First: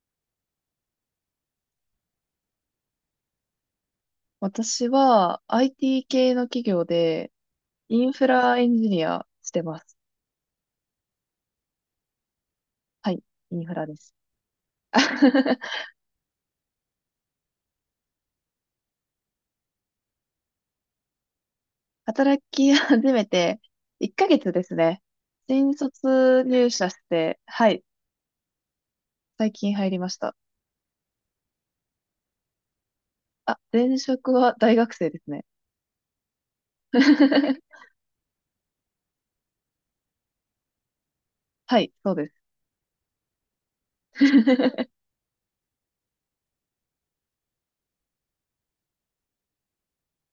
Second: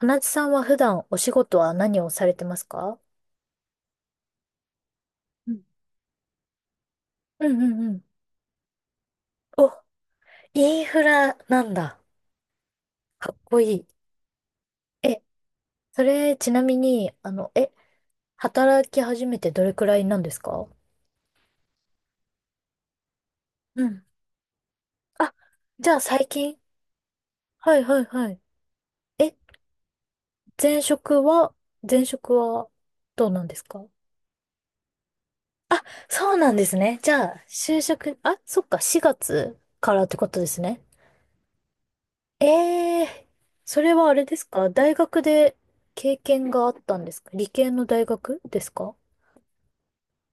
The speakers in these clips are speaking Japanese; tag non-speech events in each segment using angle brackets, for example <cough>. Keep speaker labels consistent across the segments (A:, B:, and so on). A: 花地さんは普段お仕事は何をされてますか？
B: 私は
A: うん
B: IT 系の企業で
A: うん。
B: インフラエンジニアして
A: お、
B: ます。
A: インフラなんだ。
B: はい、
A: かっこ
B: イン
A: い
B: フ
A: い。
B: ラです。
A: え、
B: <laughs>
A: それちなみに、働き始めてどれくらいなんですか？
B: 働き始めて
A: うん。
B: 1ヶ月ですね。
A: あ、
B: 新
A: じゃあ最
B: 卒
A: 近、
B: 入社して、は
A: はい
B: い、
A: はいはい。え、
B: 最近入りました。
A: 前職は、前職はどうなんで
B: あ、
A: すか？
B: 前職は大学生ですね。
A: そうなんですね。じゃあ、就
B: <laughs>
A: 職、あ、そっか、4月からってことですね。
B: はい、そうです。
A: ええ、それはあれですか？大
B: <laughs>
A: 学で経験があったんですか？理系の大学ですか？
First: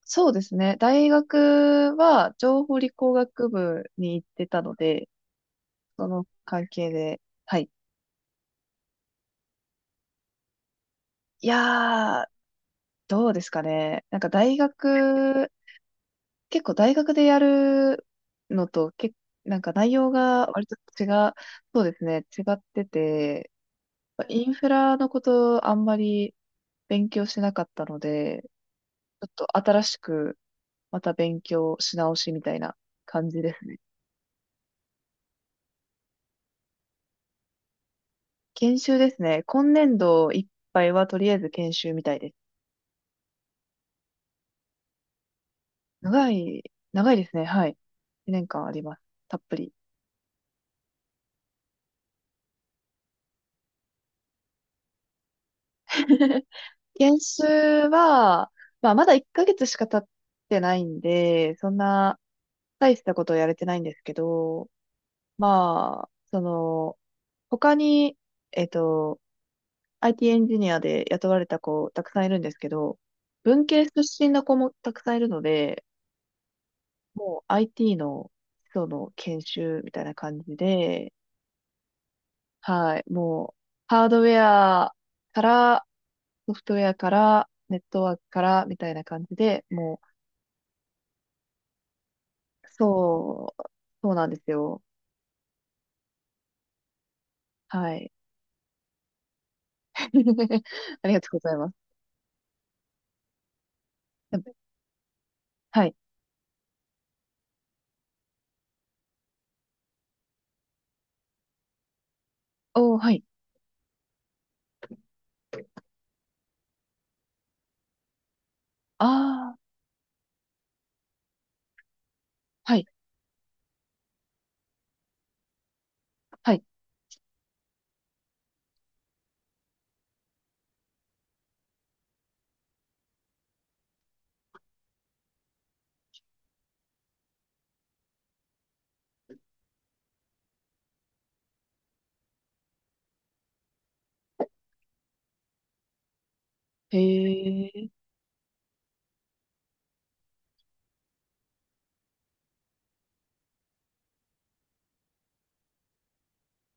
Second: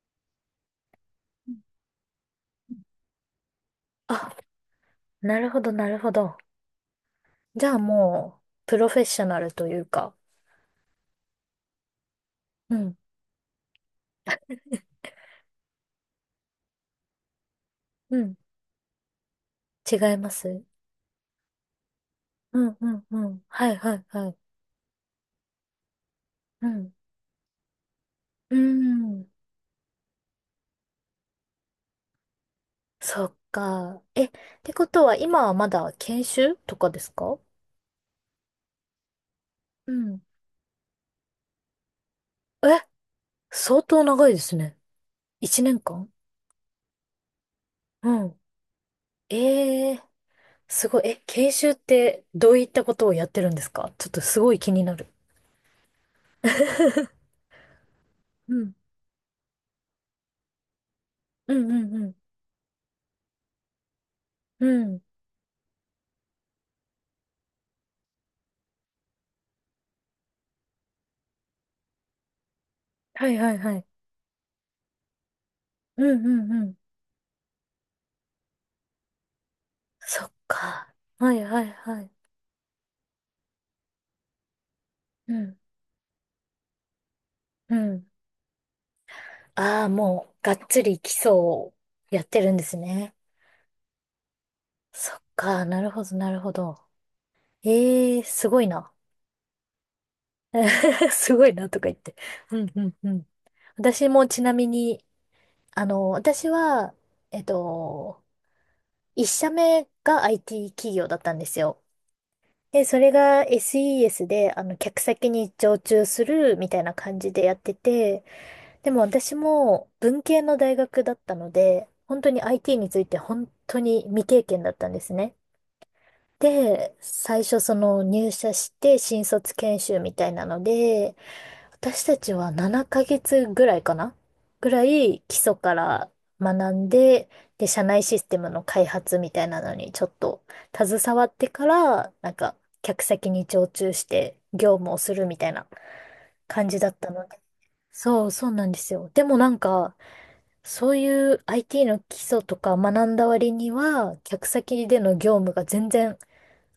B: そうですね。大
A: うん
B: 学は情
A: うん、
B: 報理工学部に行っ
A: あ、
B: てたので、
A: なるほど、なる
B: そ
A: ほ
B: の
A: ど。
B: 関係で、は
A: じ
B: い。
A: ゃあもう、プロフェッショナルというか。
B: いやー、
A: うん、
B: どうですかね。なんか結構大学でやる
A: うん。
B: のと、なんか内
A: 違
B: 容
A: いま
B: が
A: す？
B: 割と違う、そうですね、違っ
A: うん、
B: て
A: うん、うん。
B: て、
A: はい、はい、はい。
B: インフラのことあんまり
A: うん。
B: 勉強しなかったので、
A: うー
B: ちょっ
A: ん。
B: と新しくまた勉強し直しみたいな
A: そ
B: 感
A: っ
B: じですね。
A: か。てことは今はまだ研修とかですか？
B: 研修ですね。今
A: う
B: 年
A: ん。
B: 度いっぱいはとりあえず研修みたいです。
A: え、相当長いですね。一年間。
B: 長い、長いですね。はい。
A: うん。
B: 2年間あります。たっぷり。
A: ええ、すごい。え、研修ってどういったことをやってるんですか？ちょっとすごい気になる。<laughs>
B: 研修は、
A: うん。
B: まあ、まだ1ヶ月しか経ってないん
A: う
B: で、そ
A: ん
B: ん
A: うん
B: な大したことやれてないんですけ
A: う
B: ど、
A: ん。うん。
B: まあ、その、他に、えっと、IT エンジニアで雇われた子たくさんいるんですけど、
A: はいはい
B: 文
A: は
B: 系
A: い。
B: 出身の子もたくさんいるので、
A: うんうんうん。
B: もう IT の基礎の研修みたいな
A: そっ
B: 感じ
A: か。
B: で、
A: はいはいはい。
B: はい、もうハードウェア
A: う
B: か
A: ん。
B: らソフトウェアから
A: う
B: ネット
A: ん。
B: ワークからみたいな感じで、
A: ああ、
B: もう
A: もう、がっつり基礎をやってるんですね。
B: そう、そうなんですよ。
A: そっか。なるほどなるほど。
B: はい。
A: ええー、すごいな。
B: <laughs> あ
A: <laughs>
B: りがと
A: す
B: うご
A: ご
B: ざ
A: い
B: い
A: な
B: ま
A: とか
B: す。
A: 言って。うんうんうん。私も
B: や
A: ち
B: っ
A: なみに、
B: ぱはい。
A: 私は、えっと、一社目が IT 企業だったんですよ。で、
B: お
A: そ
B: ー、
A: れ
B: はい。
A: が SES で、客先に常駐するみたいな感じでやってて、でも私
B: ああ、
A: も文系の大学だったので、本当に IT
B: はい、
A: について本当に未経験だったんですね。
B: はい。
A: で、最初その入社して新卒研修みたいなので、私たちは7ヶ月ぐらいかな、ぐらい基礎から学んで、で、社内システムの開発みたいなのにちょっと携わってから、客先に常駐して業務をするみたいな感じだっ
B: へ
A: たので。
B: え、
A: そう、そうなんですよ。でもなんか、そういう IT の基礎とか学んだ割には、客先での業務が全然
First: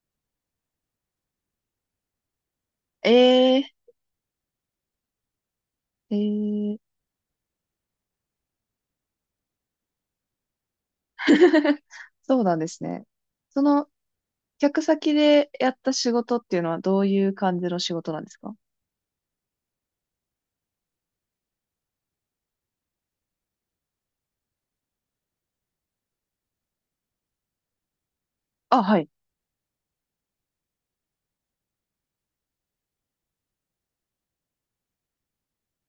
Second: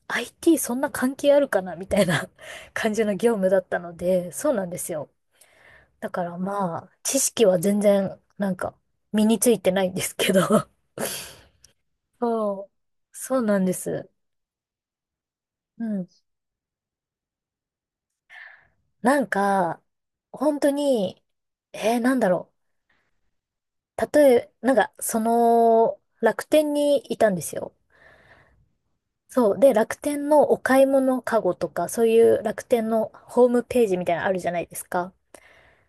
A: IT そんな関係あるかなみたいな <laughs> 感じの業務
B: え
A: だっ
B: ー、
A: たので、そうなんですよ。だ
B: え
A: からま
B: ー、
A: あ、知識は全然、身についてないんですけど。<laughs>
B: そうなんで
A: そ
B: すね。
A: う。そうな
B: そ
A: んで
B: の、
A: す。
B: 客先でやっ
A: う
B: た
A: ん。
B: 仕事っていうのはどういう感じの仕事なんですか？
A: なんか、本当に、えー、なんだろう。例え、なんか、その、楽天にいたんですよ。
B: あ、はい、
A: そう。で、楽天のお買い物カゴとか、そういう楽天のホームページみたいなのあるじゃないですか。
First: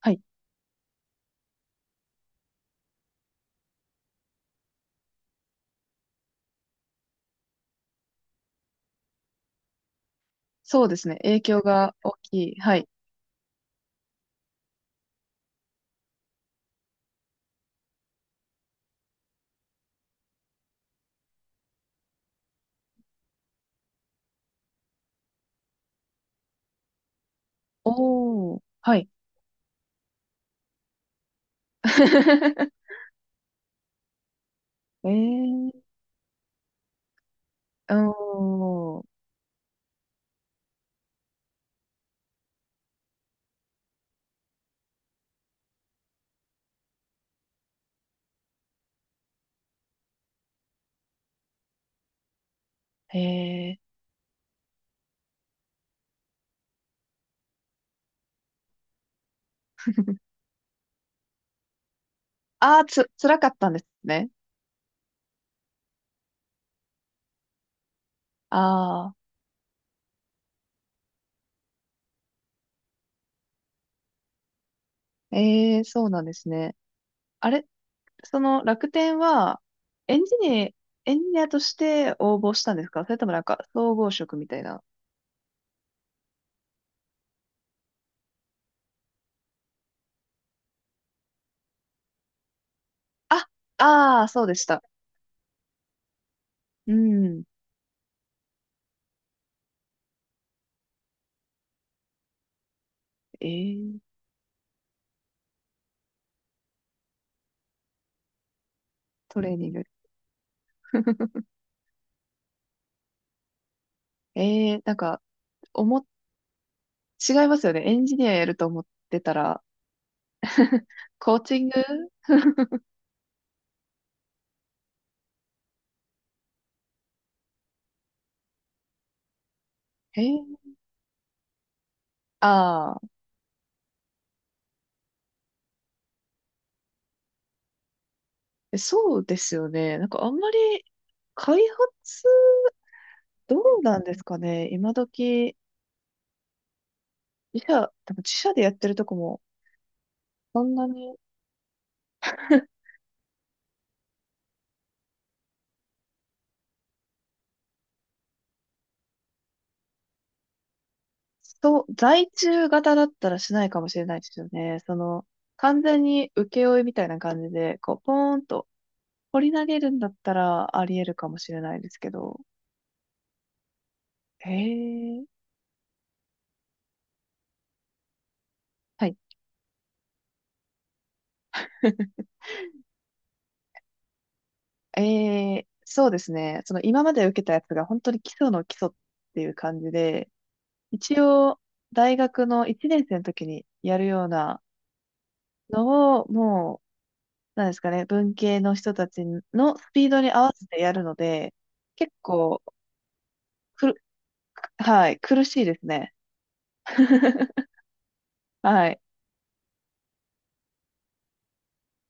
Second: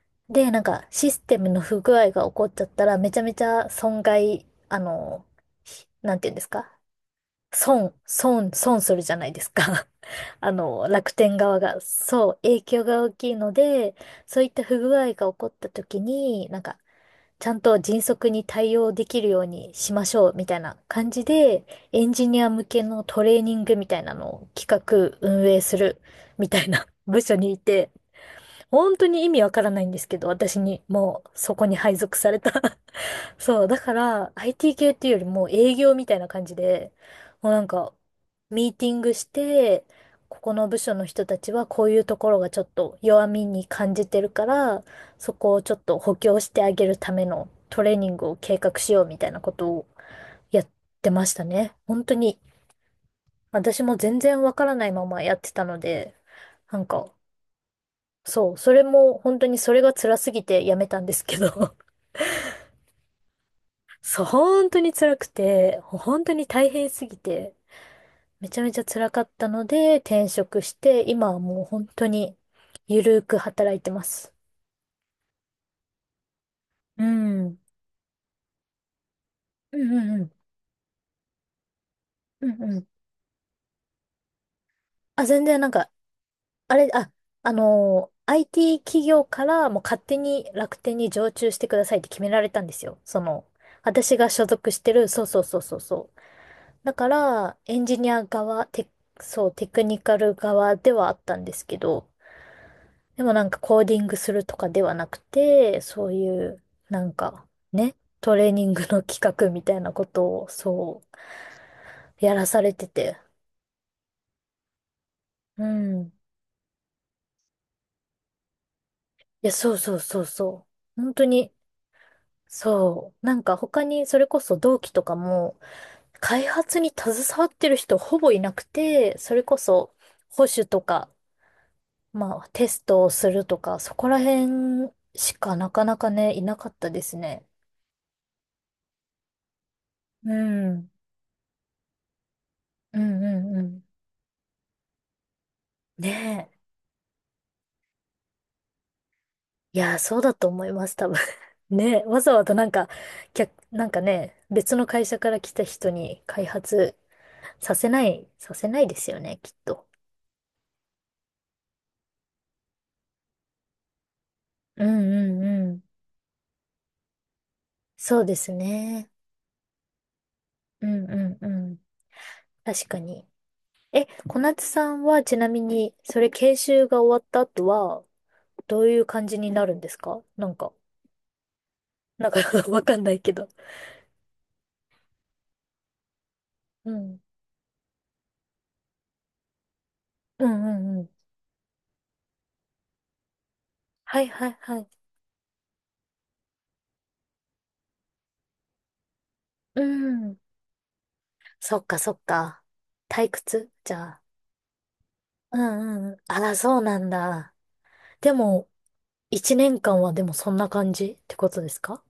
B: はい。
A: で、なんか、システムの不具合が起こっちゃったら、めちゃめちゃ損害、あの、ひなんていうんですか損、損するじゃないですか。<laughs> あ
B: そ
A: の、
B: うです
A: 楽
B: ね。
A: 天
B: 影
A: 側
B: 響
A: が。
B: が大
A: そう、
B: きい。
A: 影
B: は
A: 響
B: い。
A: が大きいので、そういった不具合が起こった時に、ちゃんと迅速に対応できるようにしましょう、みたいな感じで、エンジニア向けのトレーニングみたいなのを企画、運営する、みたいな <laughs> 部署にいて、
B: おー、は
A: 本当
B: い。
A: に意味わからないんですけど、私にもうそこに配属された。
B: <laughs>
A: そう、だから IT 系って
B: え
A: いうよりも
B: ー、
A: 営業みたいな感じで、もうなんか、
B: お
A: ミーティン
B: ー、
A: グして、ここの部署の人たちはこういうところがちょっと弱みに感じてるから、そこをちょっと補強してあげるためのトレーニングを計画しようみたいなことをやってましたね。本当に、
B: へえ。
A: 私も全然わからないままやってたので、なんか、そう、それも本当にそれが辛すぎてやめたんですけど。
B: ああ、辛かったんです
A: そう、
B: ね。
A: 本当に辛くて、本当に大変すぎて、めちゃめちゃ辛
B: あ
A: か
B: あ。
A: ったので、転職して、今はもう本当に、ゆるーく働いてます。
B: ええ、そうなんですね。
A: うん。う
B: あ
A: ん
B: れ、その楽天は、
A: う
B: エ
A: んう
B: ンジ
A: ん。
B: ニエンジニアとして応
A: う
B: 募
A: ん
B: した
A: う
B: んで
A: ん。
B: すか？それともなんか、総合職みたいな。
A: あ、全然なんか、あれ、あ、あのー IT 企業からもう勝手に楽天に常駐してくださいって決められたんですよ。その、
B: あ、
A: 私
B: ああ、
A: が
B: そ
A: 所
B: うでし
A: 属し
B: た。
A: てる、そうそうそうそうそう。だ
B: う
A: か
B: ん。
A: ら、エンジニア側、テ、そう、テクニカル側ではあったんですけど、でもなんかコーデ
B: え
A: ィン
B: え、
A: グするとかではなくて、そういう、なんかね、トレーニングの企
B: ト
A: 画
B: レー
A: み
B: ニ
A: た
B: ン
A: い
B: グ。
A: なことをそ
B: <laughs>
A: うやらされてて。
B: ええ、なんか、
A: う
B: お
A: ん。
B: も、
A: い
B: 違いますよね。エンジニアやると思ってた
A: や、
B: ら、
A: そうそうそうそう。本当
B: コー
A: に、
B: チング。
A: そう。なんか他にそれこそ同期とかも開発に携わってる人ほぼいなくて、それこそ保
B: ええ。
A: 守とか、まあテス
B: ああ
A: ト
B: ー、
A: をするとか、そこら辺しかなかなかね、いなかったですね。
B: そうですよね。なんかあ
A: う
B: んま
A: ん。う
B: り
A: ん
B: 開発、
A: うんう
B: どう
A: ん。
B: なんですかね。今時、
A: ねえ。
B: 多分自社でやってるとこも、
A: いやー、そうだと
B: そ
A: 思い
B: ん
A: ま
B: な
A: す、多
B: に。
A: 分。<laughs> ね、わざわざなんか、客、なんかね、別の会社から来た人に開発させないですよね、きっと。
B: そう、在中型だったらしないかもしれないですよね。
A: うん
B: その、
A: うんう
B: 完
A: ん。
B: 全に請負みたいな感じで、こう、ポ
A: そうで
B: ーン
A: す
B: と
A: ね。
B: 掘り投げるんだったらあ
A: う
B: り
A: ん
B: 得るかも
A: うんう
B: しれな
A: ん。
B: いですけど。
A: 確かに。え、小
B: へ
A: 夏さんは
B: え。
A: ちなみに、それ研修が終わった後は、どういう
B: はい。
A: 感じになるんですか？なんか、なんか <laughs> わかんないけど。
B: ええ、そうですね。その、
A: う
B: 今ま
A: ん。
B: で受けたやつが本当に基礎の基礎っていう感じで、
A: うんうんう
B: 一
A: ん。
B: 応、大学の1年生の時にやる
A: は
B: よ
A: い
B: う
A: はい
B: な
A: はい。
B: のを、もう、なんですかね、文系の人たちの
A: う
B: スピードに
A: ん。
B: 合わせてやるので、
A: そっかそ
B: 結
A: っか。
B: 構、
A: 退屈じゃあ。
B: はい、苦
A: う
B: しいです
A: んう
B: ね。
A: ん。あら、そうなんだ。
B: <laughs>
A: でも、
B: はい。
A: 一年間はでもそんな感じってことですか？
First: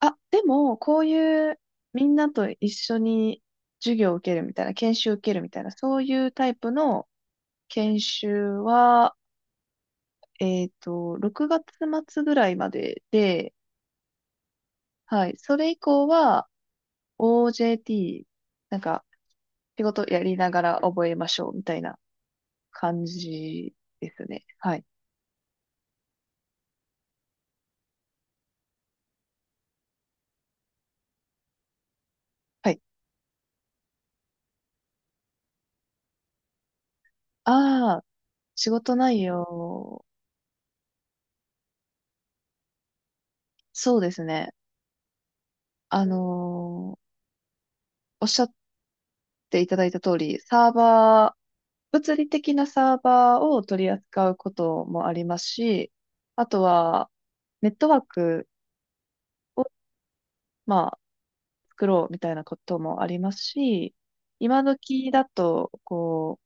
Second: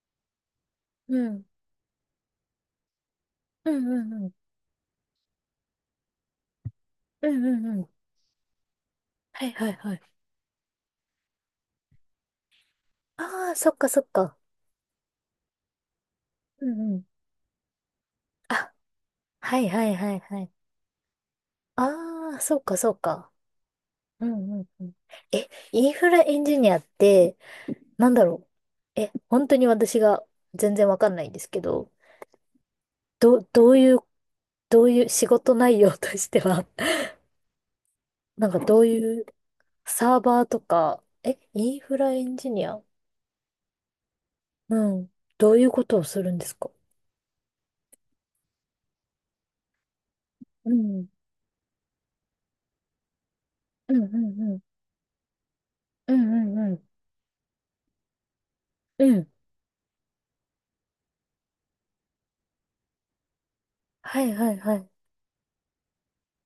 B: あ、でも、こう
A: うん。
B: いうみんなと一緒に
A: うん
B: 授
A: うん
B: 業を
A: う
B: 受
A: ん。
B: けるみたいな、研修を受けるみたいな、そういうタイプの
A: うんうんうん。
B: 研修は、
A: はいはいはい。
B: 6月末ぐらいまで
A: あ
B: で、
A: あ、そっかそっか。
B: はい、それ以降は
A: うんうん。
B: OJT、
A: あ、
B: なんか
A: はい
B: 仕
A: はい
B: 事
A: はい
B: やり
A: はい。
B: ながら覚えましょうみたいな
A: ああ、そっかそっ
B: 感
A: か。
B: じです
A: うん
B: ね。
A: うん
B: は
A: う
B: い。
A: ん。え、インフラエンジニアって、なんだろう。え、本当に私が全然わかんないんですけど、
B: はい。
A: どういう、どういう仕事内容としては、<laughs>
B: ああ、
A: なんか
B: 仕
A: どう
B: 事
A: い
B: 内
A: う、
B: 容、
A: サーバーとか、え、インフラエンジニア、
B: そうですね。
A: うん。どういうことを
B: あの
A: するんですか？
B: ーおっしゃていただいた通り、
A: う
B: サー
A: ん。
B: バー、物理的なサーバーを取り
A: うんうん
B: 扱うこ
A: うん。
B: ともありますし、
A: うんう
B: あ
A: ん
B: と
A: うん。
B: は、ネットワーク
A: うん。
B: を、まあ、作ろうみたいなこともありますし、
A: はいはい
B: 今
A: はい。
B: 時だと、こ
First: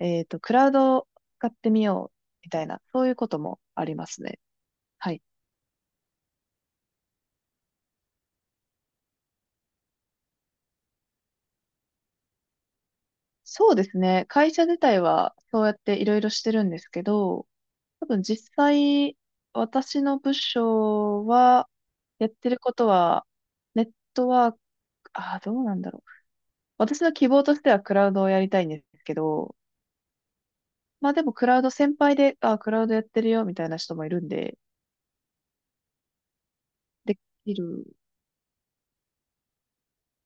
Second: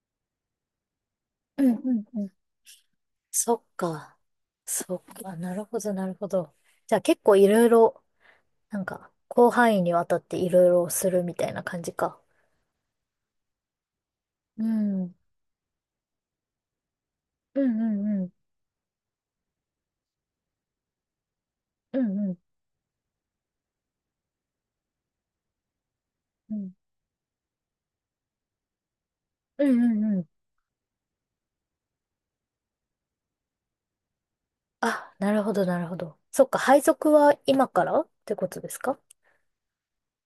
B: う、クラウドを使っ
A: う
B: て
A: ん
B: み
A: うん
B: よう
A: うん。
B: みたいな、そういうこと
A: そ
B: も
A: っ
B: ありま
A: か。
B: すね。
A: そっ
B: はい。
A: か。なるほどなるほど。じゃあ結構いろいろ、なんか、広範囲にわたっていろいろするみたいな感じか。
B: そうですね。会
A: う
B: 社自体
A: ん。うん
B: はそうやっていろいろしてるんですけど、
A: う
B: 多
A: ん
B: 分
A: うん。
B: 実際、私の部署は、
A: うん
B: やっ
A: うん
B: てることは、ネットワーク、ああ、どうなんだろう。
A: うん。
B: 私の希望としてはクラウドをやりたいんですけど、
A: うんうんうん。
B: まあでもクラウド先輩で、ああ、クラウドやってるよ、みたいな人もいるんで、
A: あ、なるほどなるほど。そっか。配属
B: で
A: は
B: き
A: 今か
B: る。
A: らってことですか？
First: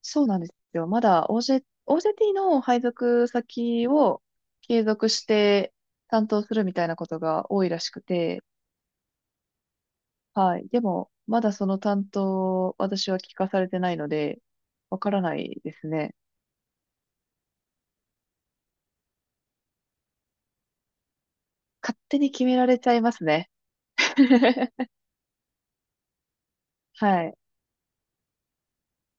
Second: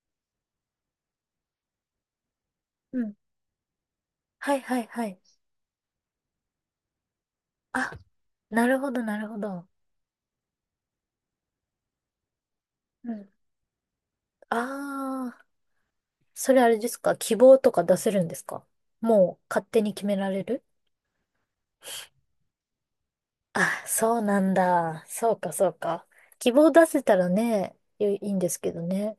B: そうなんですよ。まだ OJT の配
A: うん。
B: 属先を
A: はいは
B: 継
A: いは
B: 続
A: い。
B: して担当するみたいなことが多いらし
A: あ、
B: くて、
A: なるほど、なるほど。
B: はい。でも、まだその担当、私
A: う
B: は
A: ん。
B: 聞かされてないので、わから
A: あ
B: な
A: あ、
B: いですね。
A: それあれですか？希望とか出せるんですか？もう勝手に決められる？
B: 勝手に決められちゃいますね。
A: あ、そうなん
B: <laughs>
A: だ。そうか、そうか。希望出せた
B: は
A: ら
B: い。
A: ね、いいいんですけどね。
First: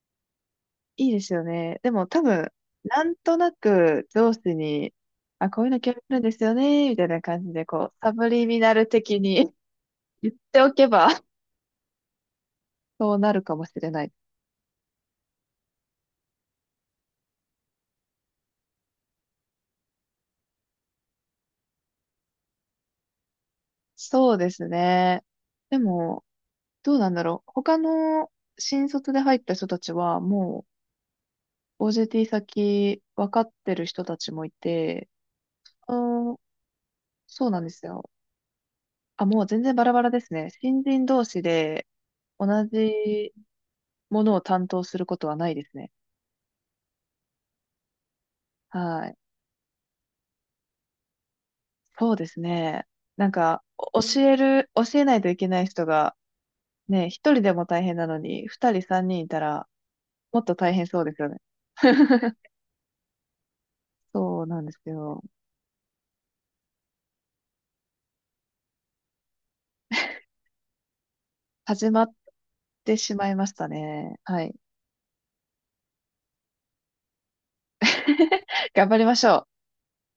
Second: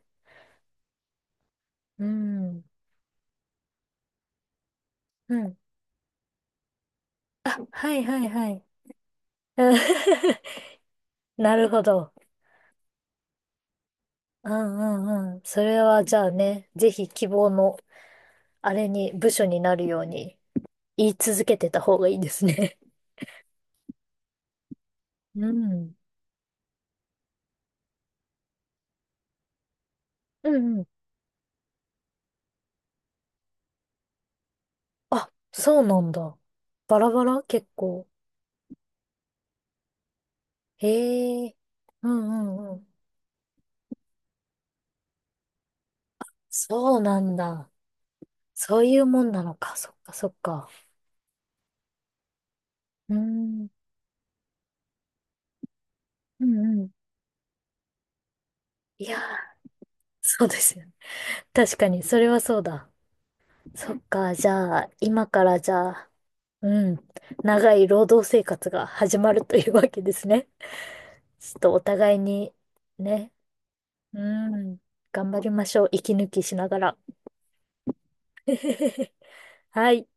B: いいですよね。で
A: う
B: も多分、
A: ん。
B: なんとなく上司に、
A: う
B: あ、
A: ん。
B: こういうの興味あるんですよね、みたいな感じ
A: あ、
B: で、
A: は
B: こう、
A: い
B: サ
A: はい
B: ブリ
A: は
B: ミ
A: い。
B: ナル的に
A: うん
B: <laughs> 言っておけば、<laughs>
A: <laughs> なるほど。
B: そうなるかもしれない。
A: うんうんうん。それはじゃあね、ぜひ希望の、あれに、部署になるように言い続けてた方がいいですね。
B: そうですね。
A: う
B: で
A: ん。
B: も、どうなんだろう。他の新卒で入った人たちは、
A: う
B: も
A: んうん、
B: う OJT 先分かってる人たちもいて、
A: あ、そう
B: あ
A: なんだ。
B: ー、
A: バラバラ
B: そうなん
A: 結
B: です
A: 構。
B: よ。あ、もう全然バラバラですね。新人同士
A: へえ。
B: で
A: う
B: 同
A: んうんうん。
B: じものを担当することはないですね。
A: そうなんだ。そういう
B: はい。
A: もんなのか。そっかそっか。
B: そうですね。
A: うー
B: なんか、
A: ん。
B: お教える、教えないといけない人が、
A: うんうん。
B: ね、一人でも大変なのに、二人
A: い
B: 三
A: や
B: 人いた
A: ー、
B: ら、もっ
A: そう
B: と
A: で
B: 大
A: すよ
B: 変
A: ね。
B: そうですよね。
A: 確かに、それ
B: <laughs>
A: はそうだ。そっか、
B: そう
A: じ
B: なんで
A: ゃ
B: す
A: あ、
B: よ。
A: 今からじゃあ、うん、長い労働生活が始まるというわけですね。ちょっとお
B: 始まっ
A: 互いに、
B: てしま
A: ね、
B: いましたね。
A: う
B: はい。
A: ん、頑張りましょう。息抜きしながら。
B: <laughs> 頑張り
A: <laughs>
B: ましょう。
A: はい。